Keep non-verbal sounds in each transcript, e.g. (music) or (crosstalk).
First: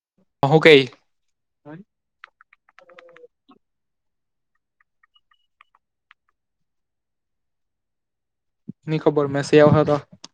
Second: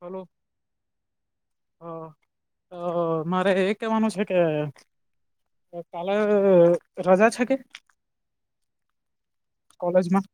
Hello. હું કઈ હા. અ મારે એ કેવાનું છે કે કાલે રજા છે કે? ની ખબર, મેસી આવ હતા. કોલેજમાં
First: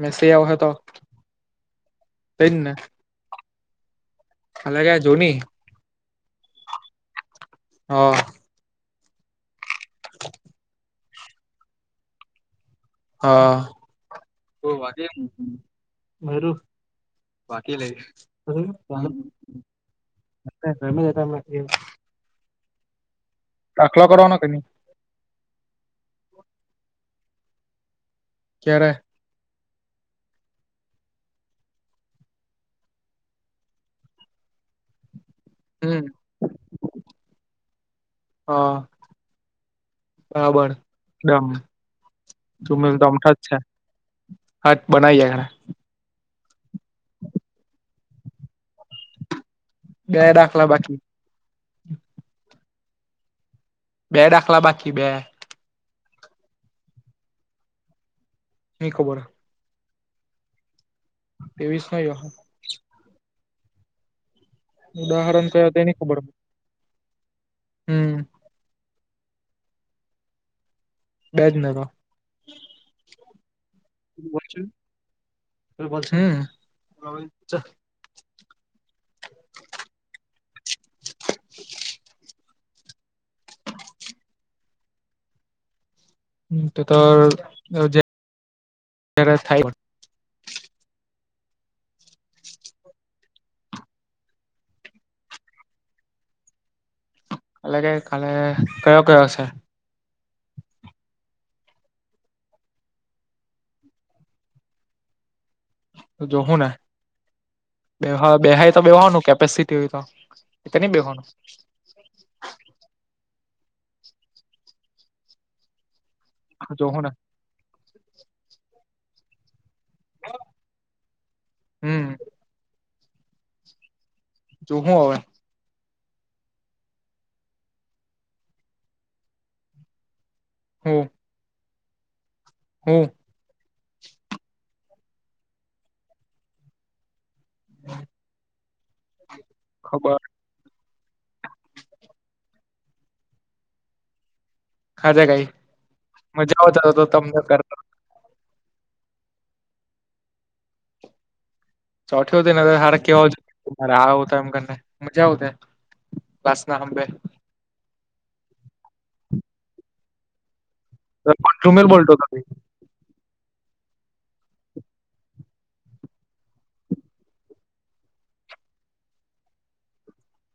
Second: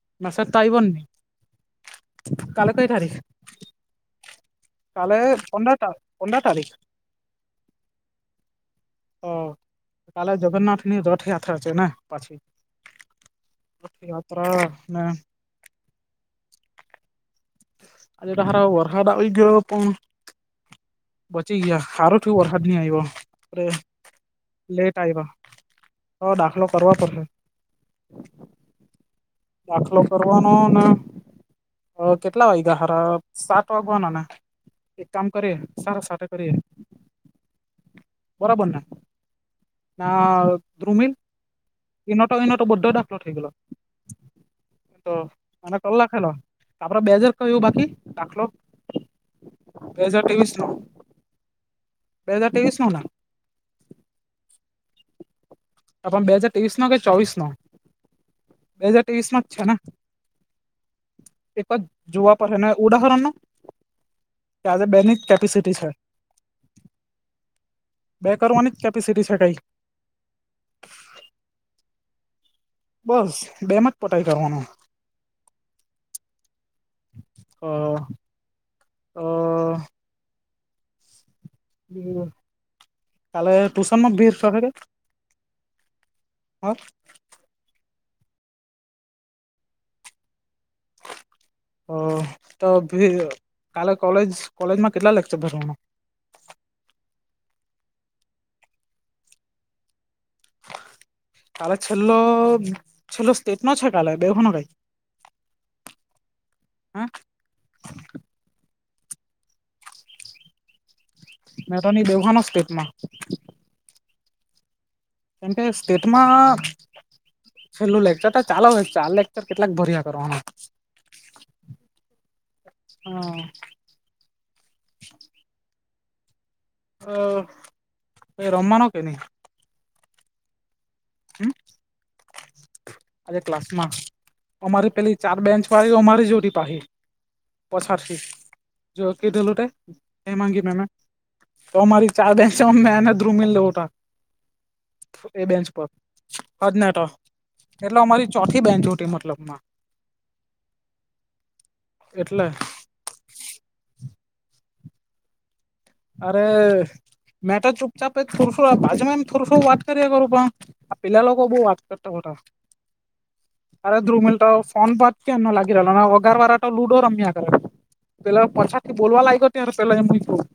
મેસી આવો મેસેજ તો હતા? આવ્યો તે જ ને. ખરી (unintelligible) અલા ક્યાં કાલે જોની પંદર તા પંદર તારીખ. હા. હ, કાલે જગન્નાથની રથયાત્રા છે ને પાછી હા. રથયાત્રા બહુ ને વાગે ની ને હારુ બાકી લ આજે તો હારા વરસાદ આવી ગયો પણ (inaudible) થયુ વરસાદ નહી આય્વો. તો કરવાનો કે ની લેટ આવ્યો. તો દાખલો કરવા પડશે? કયારે? દાખલો કરવાનો અને કેટલા વાગ્યા ખરા સાત વાગવાનાને એક કામ કરીએ હમ સારા સાતે કરીએ હ બરાબરને હા હવે બરાબર ધૃવીન ડમ ના ઇના ટો ઈના તોબધો ડાફલોટ થઈ ગયલા. હાટ બનાઈએ ઘણા અને કલા ખેલો આપડો બે હજાર કયું બાકી દાખલો બે હાજર ત્રેવીસ નો દાખલા બાકી બે હજાર તેવીસનોને બે દાખલા બાકી બે આ પણ બે હાજર ત્રેવીસ નો કે ચોવીસ નો? બે ની હાજર ખબર ત્રેવીસમાં છે ને એક જ ત્રેવીસ નો યો જોવા પડહેને ઉડાહરણમા આજે બેની જ ઉદાહરણ કયો કેપેસિટી તે છે. ની ખબર હમ બે કરવાની જ કેપેસિટી છે કઈ બેજનગર બસ બેમા જ પટાઈ જવાનુ ત બ છે (unintelligible) અ (unintelligible) કાલે ટુશનમાં ભી શફરે (unintelligible) તો તો (unintelligible) તો થાય તો કાલે કોલે કોલેજમાં કેટલા લેક્ચર ભરવાના? અ લગે કાલે (unintelligible) કયો કયો શે? કાલે છેલ્લો છેલ્લો સ્ટેટનો છે કાલે બેહવાનો કાઈ? તો જો હે ને હા બેહો બેહાય તો બેહવાનું કેપેસિટી હોય તો ની તો ની બેહવાનું મે તો ની બેહવાનો સ્ટેટમાં કેમ કે સ્ટેટમાં જોહું ને છેલ્લું લેકચર તો ચાલે અવે ચાલે કેટલાક ભરીયા કરવા ના હમ હ જો હું હવે? અ એ રમમાનો કે નહી? હમ્મ. હમ્મ. હમ્મ. આજે ક્લાસમાં અમારી પેલી ચાર બેન્ચવાળીઓ અમારી જો (unintelligible) પાહિ પછાળથી જો કીધેલું તે ખબર હેમાગી મેમ એ તો અમારી ચાર બેચો મેં ને ધ્રુમિલ, (unintelligible) હાજા એ કઈ બેન્ચ પર મજા હજ ને આવતા તો તમને કરતા એટલે અમારી ચોથી બેન્ચ હતી એ મતલબમાં ચોથો એટલે અતોને કેવા (unintelligible) આવો તમ બન્ને મજા આવશે અરે મે તો ચુપચાપ એ (unintelligible) બાજુમાં એમ થોડું થોડું વાત કરીયા કરું પણ પેલા લોકો બઉ વાત જુમેલ બોલતો કરતા હતા હતો અરે દ્રુમિલ તો ફોન બા કે ન લાગી રહલો ને અગારવારા તો લુડો રમીયા કરે પેલા પાછળથી બોલવા લાયગા ત્યારે પેલો એમ નીકળું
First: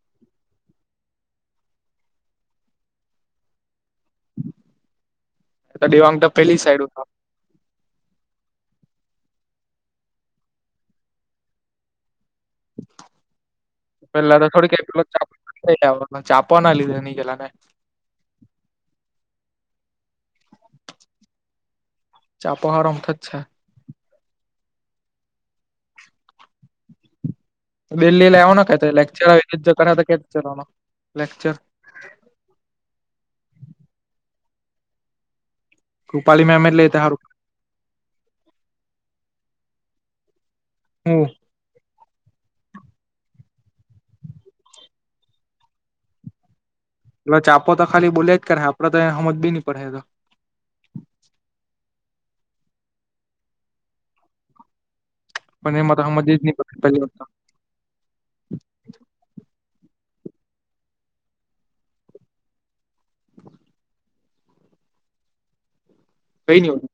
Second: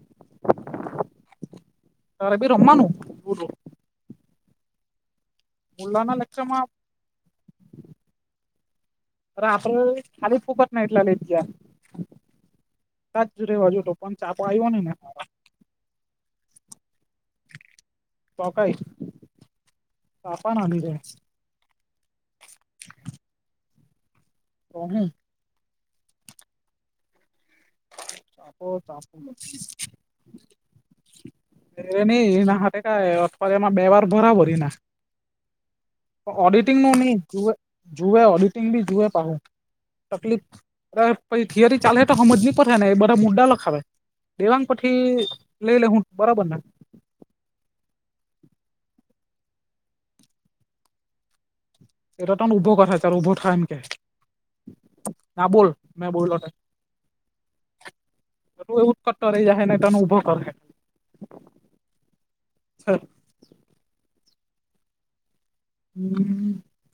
તારે ભી રમવાનું? (unintelligible) મુલ્લાના દેવાંગ તો પહેલી લેક્ચરમાં સાઈડ હોય અને આપડે ખાલી ફોક્ટના એટલા લેટ ગયા તાજ જ રેવા જોતો પણ પેલા ચાપો તો આવ્યો થોડી નઈ કોઈ ને (unintelligible) ચાપવાના લીધે નહી ગયેલા ને તો કંઇ, (unintelligible) ના લીધે (unintelligible) તો હું તો દિલ્હી લેવાનો ચાપો તો કહેતા ચાપો લેકચર એટલે જતાં હતા કરે તો લેક્ચર રે નહી એ ના હાથે કાય (unintelligible) એમાં બેવાર બરાવો રે ના રૂપાલી મેમ ઓડિટિંગ એટલે નું તે નહી હારું જુવે જુવે ઓડિટિંગ બી જુએ પાહું તકલીફ અરે હું પહિ થિયરી ચાલે તો હમજીએ હું ને એ બધા મુડા લખાવે દેવાંગ પર થી લઈ લે હું બરાબર ને? ચાપો તો ખાલી બોલ્યા જ કરે આપડે તો એ હમજ ભી નહી પડે એ તો. એ તો તને ઊભો કરે ચલ ઊભો થાય એમ કે હા બોલ પણ એમાં તો મેં હમજ બોલો જ નહી તાય પડે પહેલી વાત તો. તો તું એવું ઉત્કટ રહી જહે ન ને તન ઉભો કરે હેં. (unintelligible) હમ્મ કઈ નઈ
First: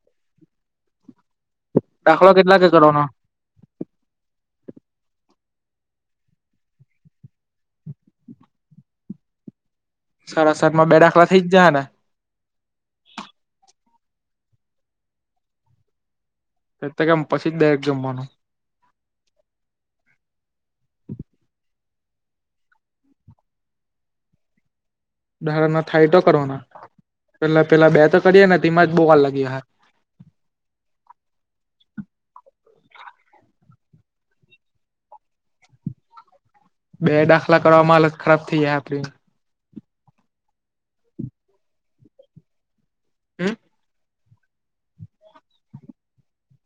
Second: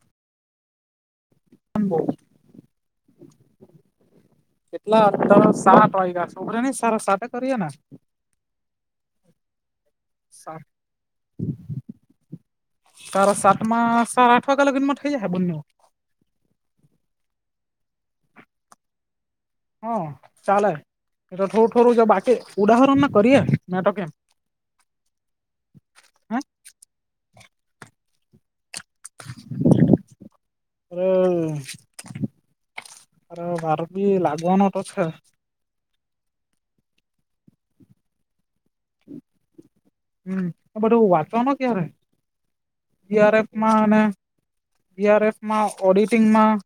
(unintelligible) દાખલો કેટલા વાગે કરવાનો? એટલા અત્યાર સાત વાઈગ્યા છોકરીઓને સાડા સાતે કરીએેન? સાડા સાતમાં બે દાખલા થઇ જયા ને? સાડા સાતમાં સાડા આઠ વાગ્યા લગનમાં થઇ જાય હ બન્ને. એ તો કેમ પછી જ દાયરેક્ટ જમવાનું? હ ચાલે એ તો થોડું થોડું જો બાકી ઉદાહરણના કરીએ મેં તો કેમ ઉદાહરનો થાય તો કરોનો પેલા પેલા બે તો કરીએ ને તેમાં જ બઉ વાર લાગી જાય હ. અરહ અર વારભી લાગવનો તો છ. બે દાખલા કરવામાં હાલત ખરાબ થઈ જાય આપણી. હમ આ બધું વાંચવાનું ક્યારે હમ સીઆરએફમાં અને સીઆરએફમાં, ઓડિટિંગમાં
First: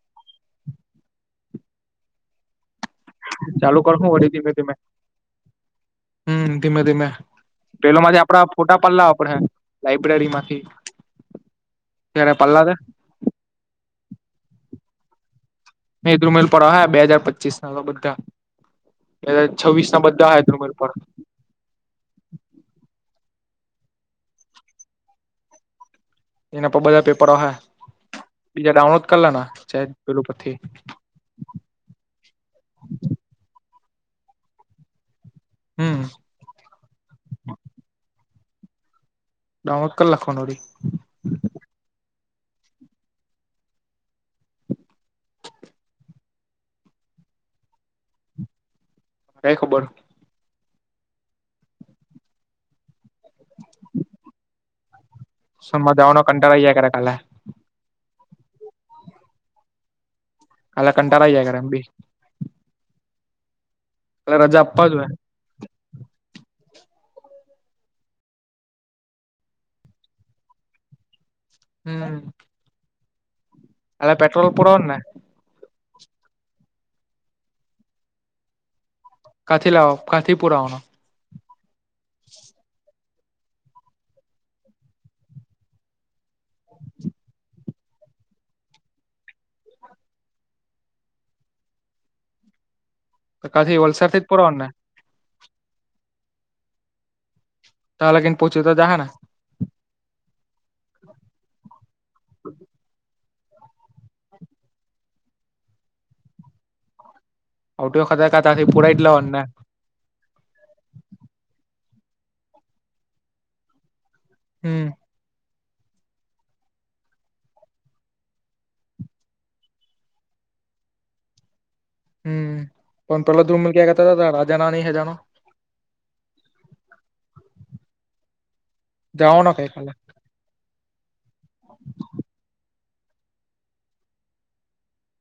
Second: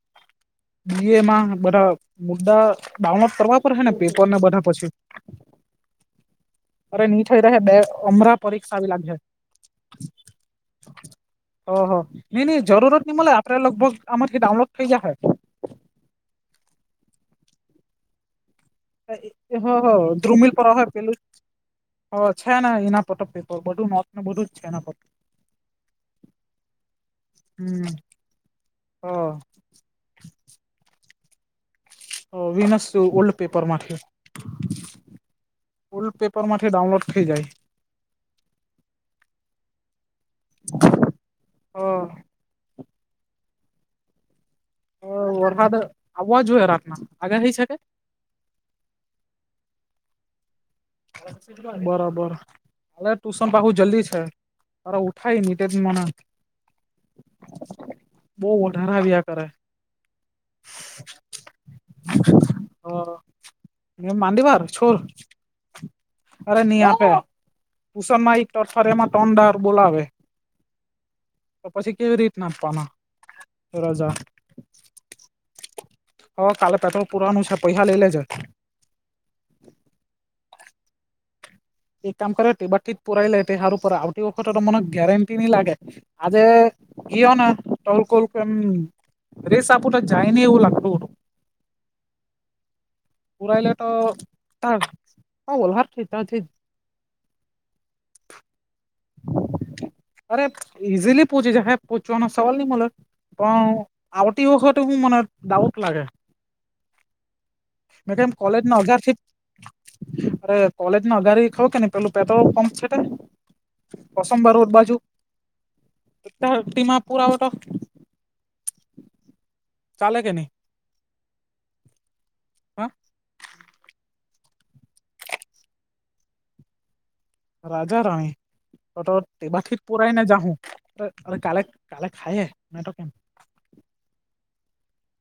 બીએમાં બધા મુદ્દા ડાઉનલોડ કરવા પડ હે ચાલુ ને, કર હું પેપર વળી ને ધીમે બધા ધીમે પછી હમ ધીમે અરે ધીમે ની થઈ રહે, બે પેલો હમરા આપડા પરીક્ષા ફોટા આવી પડેલા, લાગશે આપડે લાઈબ્રેરી માંથી હ, ત્યારે હ, પલ્લા તે જરૂરત ન બલે આપે, લગભગ આમામાંથી ડાઉનલોડ થઈ જયા હો. મેદુમલ પર બે હાજાર પચીસ ના બધા. એ હ છવ્વીસ હ ના બધા ધ્રુમિલ હતા, ઉમેર પર. પેલું હ છે ને, એના પતક પેપર બધું નતુ બધું જ છે, એના પ એના બધા પેપરો હમ બીજા ડાઉનલોડ કરો લેના ચજીપિથી પથી વિનસ ઓલ્ડ પેપરમાંથી હમ ઓલ્ડ પેપરમાંથી ડાઉનલોડ થઈ જાય. ડાઉનલોડ લખવા નોરી હમ્મ. વરસાદ આવવા જોઈએ, રાતના આગળ થઈ શકે. કઈ ખબર? બરાબર. ટુશન બહુ જલ્દી છે તરે, ઉઠાય ની તે દ સનમાં મને. જવાનો કંટાળા આઈ જયા કરે કાલે બહુ વધારે આવ્યા કરે. કાલા કંટા જાયે, એમ ભી. એ કાલે મામાંડીવાર રજા આપવા છોર જોઈએ અરે નહી આપે, ભૂષણ મા એમાં તડાર બોલાવે. પછી કેવી રીતે આપવાના? રજા અને પટ્રોલ પૂરુ ઉના કાલે પુરાણનું છે, પૈસા લઈલે જાય. કાલથી લાવો, કાલથી પૂર આવના. એક કામ કરો, તે જ બાજથી જ પુરાય લે તો સારો પડે, આવતી ફેરી કોઈ ગેરંટી નહીં લાગે મને. આજે કયોને ટોલ કોલ કે એમ. રેસ આપું તો જાયને, એવું લાગતું હતું. પરાલા કાથી તો વલસાડથી જ પુરાવાનું ને બોલ હાર છે, તો જ. તા લગી જ તો પહોંચી તો જાહે ને. અરે ઈઝીલી પૂછી છે, પૂછવાનો સવાલ નહીં મળલો. પણ આવતી વખત, હું મને ડાઉટ લાગે. આવતી વખતે બધાય કા તાથી કોલેજના પુરાઈ જ હગારશીટ. લાવવાનું ને અરે કોલેજ ના અગારી ખઉ કેન પેલું પેટ પંપ છે. કોસબ રોડ હમ બાજુ ટી પુરાવો તો. ચાલે કે નહીં. હું હા પણ પહેલા દૂરમલ ક્યા કરતા, રાજાના નહીં જાના. રાજા જાવાનો કે રાણીવાથી કાલે પુરાયને જાઉ. કાલે કાલે ખાય નાતો કેમ?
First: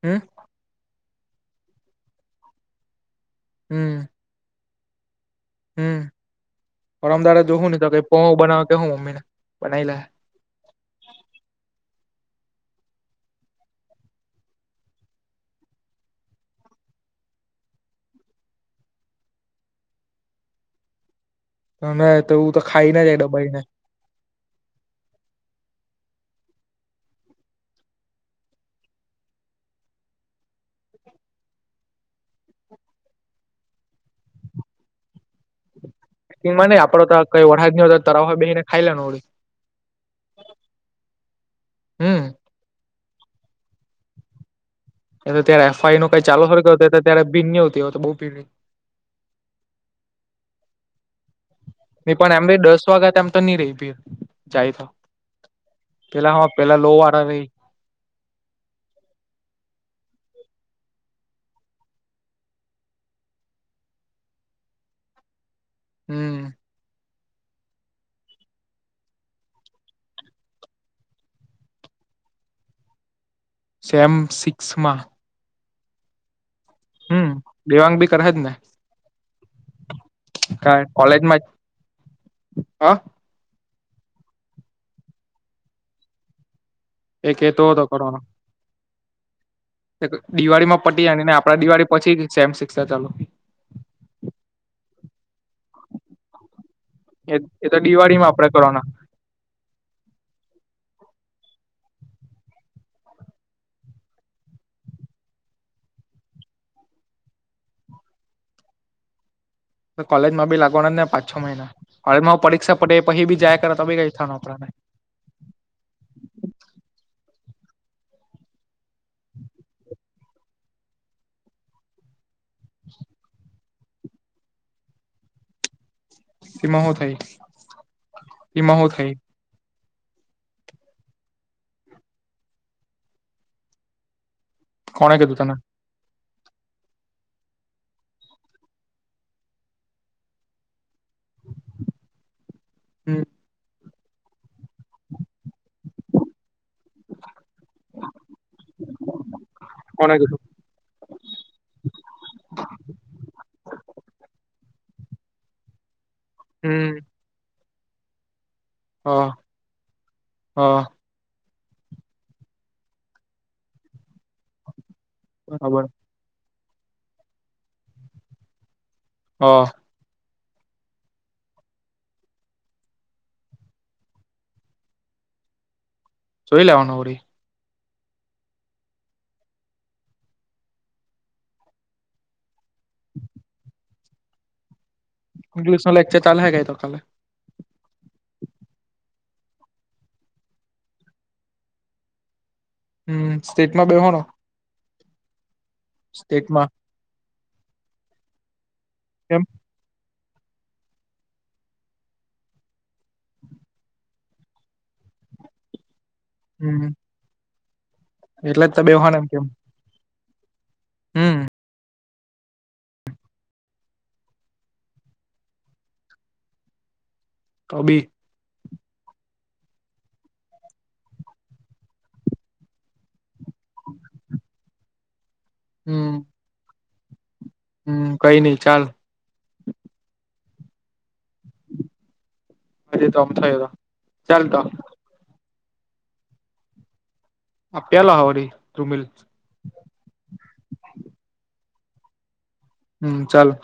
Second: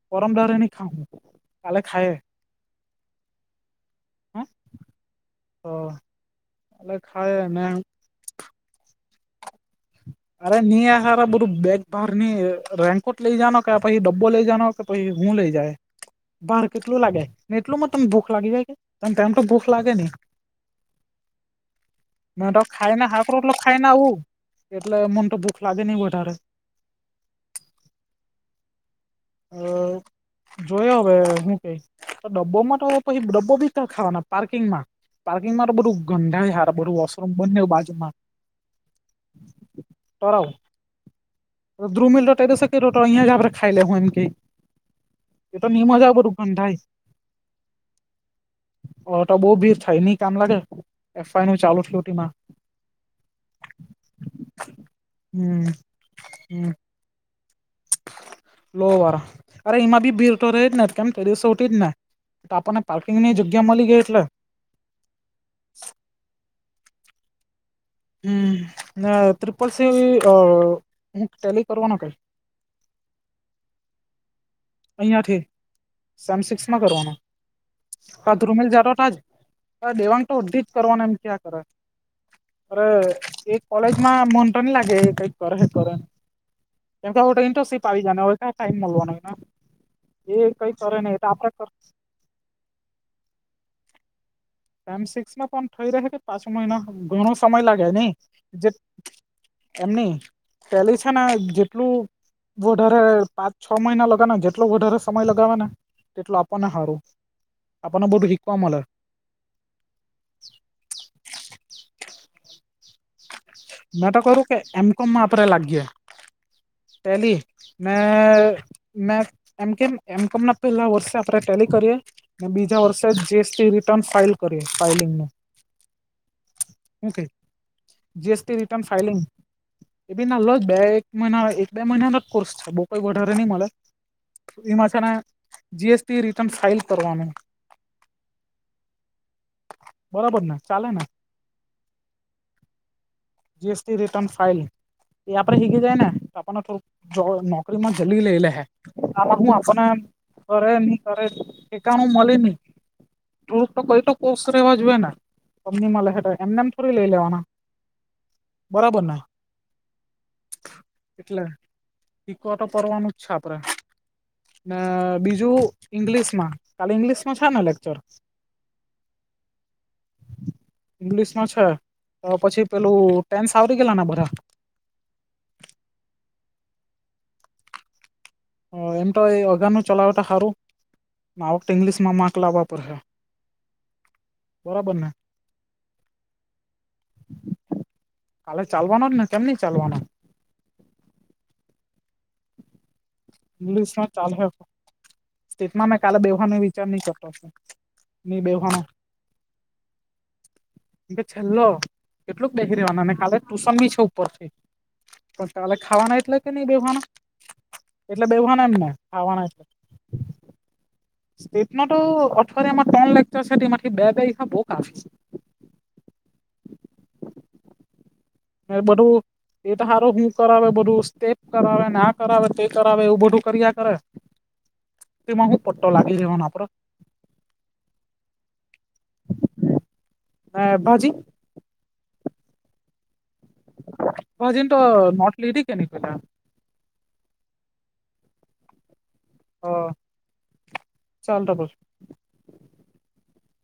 હમ ગરમ દરેની ખાઉ, હું કાલે ખાય. હું. તો હું કાલે પણ ખાયે ને અમદારજોવું નહીં તો, કેપો બનાવે કે, હું મમ્મી ને બનાવી લે. અરે નિએ સાર બરું બેગ બહારની રેંનકોટ લઈ જ કે, પછી ડબ્બો લઈ જવાનું. તો પછી હું લઈ જાય. બાર કેટલું લાગે ને, એટલુંમાં તમને ભૂખ લાગી જાય કે, તમામ તો ભૂખ લાગે નહીં. અને તેવું તો મેતો ખાઈને ખાયને, જાય શાક-રોટલો દબાઈને ખાયના આવું. એટલે મનતો ભૂખ લાગે નહિ વધારે. (inaudible) જોઈ હવે હું કે તો ડબ્બોમાં તો પછી ડબ્બો બી કા ખાવાના પાર્કિંગમાં? પાર્કિંગમાં તો બધું ગંધાય માં હારા નઈ બધું આપડો તો વોશરૂમ કઈ બને વરસાદ નહી હોતો બાજુમાં તળાવ હે બેહીને ખાઈ લેવાનું વળી તરાવ તો હમ ધુમિલ રટ એસ રોટિયા જે ખાઈ લેહો એમ કે, એતો એ ત્યારે તો ની એફઆઈનું મજા કંઈ બધું ચાલો થોડું કરું ગંધાય ત્યારે ભીન ન આવતી હોય તો બહુ (inaudible) હવે તો બઉ ભીડ થાય નઈ કામ લાગે એફઆઈ નું ચાલુ થઇ. ની પણ એમને દસ વાગ્યા એમ તો નહી રહી ભીડ જાય, હમ પેલા હ હમ પેલા લો વાળા આવે. લો વાર અરે એમાં ભી ભીર તો રહી જને કેમ તે કસોટી જને આપણને પાર્કિંગની જગ્યા મળી ગઈ એટલે હમ હમ આ ત્રિપલ સી અ હુક ટેલી કરવાનો કે. સેમ સિક્સમાં ક્યાંથી સેમ સિક્સમાં કરવાના હમ દેવાંગ બી કરે આ જ ને ધુમિલ જાતા તા જ હ દેવાંગ તો બધી જ કરવાના એમ કોલેજમાં ક્યાં કરે જ હ અ એક કોલેજમાં મન તોન લાગે કંઈક કરેે કરેને કેમ કે એ તો કેતો હતો ઇન્ટરિપશિપ આવી જા કરવાનો ને, ક્યાં ટાઈમ મળલવાનો એને એ કઈ દિવાળીમાં કરે પતિને નહી અને આપડા આપડે દિવાળી પછી સેમ સિક્સ ચાલુ, ટાઈમ સિક્સમાં પણ થઈ રહે કે પાંચ મહિના ઘણો એ સમય એ તો લાગે નહીં દિવાળીમાં આપડે જે કરવાના એમની પેલી છે ને જેટલું વધારે પાંચ છ મહિના લગાને જેટલો વધારે સમય લગાવવાને તેટલું આપણને સારું આપણને બધું શીખવા મલે. કોલેજમાં ભી લાગવાના જ ને પાંચ છ મહિના કોલેજમાં પરીક્ષા પડે એ પછી ભી જાય. કરે તો બી કઈ નાટક થવાનું કરું કે આપડાને એમ. કોમમા આપડે લાગીએ પહેલી મે મેમ એમ કેમ એમ કોમ ના પેલા વર્ષે આપણે ટેલી કરીએ? અને બીજા વર્ષે જ જીએસટી રિટર્ન ફાઇલ કરી ફાઈલિંગનું. એમાં હું થાય? જીએસટી એમાં રિટર્ન હું થઈ ફાઈલિંગ. એ બી ના લો બે એક મહિના એક બે મહિના નો જ કોર્સ છે બઉ કોઈ વધારે નહી મળે. એમાં છે ને કોને કીધું તને જીએસટી રિટર્ન ફાઇલ કરવાનું. બરાબર ને ચાલે ને? હમ્મ જીએસટી રિટર્ન ફાઈલ. એ આપડે હીગી જાય ને આપણને થોડુંક જો નોકરીમાં જલ્દી લઈ લે હે. આમાં હું આપને કોને કીધું કરે ની કરે ઠેકાણું મળે નહી. થોડુક તો કઈ તો કોસ રહેેવા જોએ ને કંપનીમાં લેહે તો એમને એમ થોડી હમ લઈ લેવાના. બરાબર ને? હા હા એટલે ઈકો તો પરવાનું જ છે આપડે ને બીજું જો બરાબર ઇંગ્લિશમાં કાલે ઇંગ્લિશમાં શના લેક્ચર? હા. ઇંગ્લિશમાં છે તો પછી પેલું ટેન આવરી ગેલાને બધા? જોઈ લેવાનું વળી. હમ્મ એમ તો એ અગાનું ચલાવે તો હારું. આ વખતે ઈંગ્લિશમાં માર્ક લાવવા પડશે, બરાબર ને. ઇંગ્લિશમાં લેક્ચર ચાલે હે કે, એકાઉન્ટ ચાલે? કાલે ચાલવાનો જ ને, કેમ નહી ચાલવાનો? હમ્મ, સ્ટેટમાં બેવા ઇંગ્લિશમાં નો. ચાલે સ્ટેટમાં મેં કાલે બેહવાનો સ્ટેટમાં વિચાર નહી કરતો ની બેવાનો. કેમ? (unintelligible) કે છેલ્લો કેટલુંક બેસી રેવાનું, અમે કાલે ટુશન બી છે ઉપરથી. પણ કાલે ખાવાના એટલે કે નહી હમ બેહવાના, એટલે બેવાના જ એમ તો ના બેહવાનો એમ કેમ ખાવાના એટલે. હમ સ્ટેટમાં તો અઠવાડિયાના ત્રણ લેકચર છે, તેમાંથી બે બે તારીખ ના બઉ કાફી છે. (unintelligible) તો બી. એ બધું. એ તો સારો શું કરાવે? બધું સ્ટેપ કરાવેને, ના કરાવે, તે કરાવે એવું બધું. કરીયા કરે, તેમાં શું પટ્ટો લાગી જવા આપડો? હમ્મ, કઈ નઈ ચાલે. હા, એ બાજી. આજે તો આમ થયું તું. હજી, તો નોંધ લીધી કે, નહિ પેલા આ પેલા વળી ધ્રુમિલ હા, ચાલ તો પસ હમ્મ, ચાલ.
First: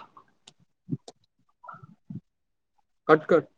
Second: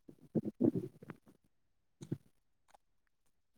અટકટ.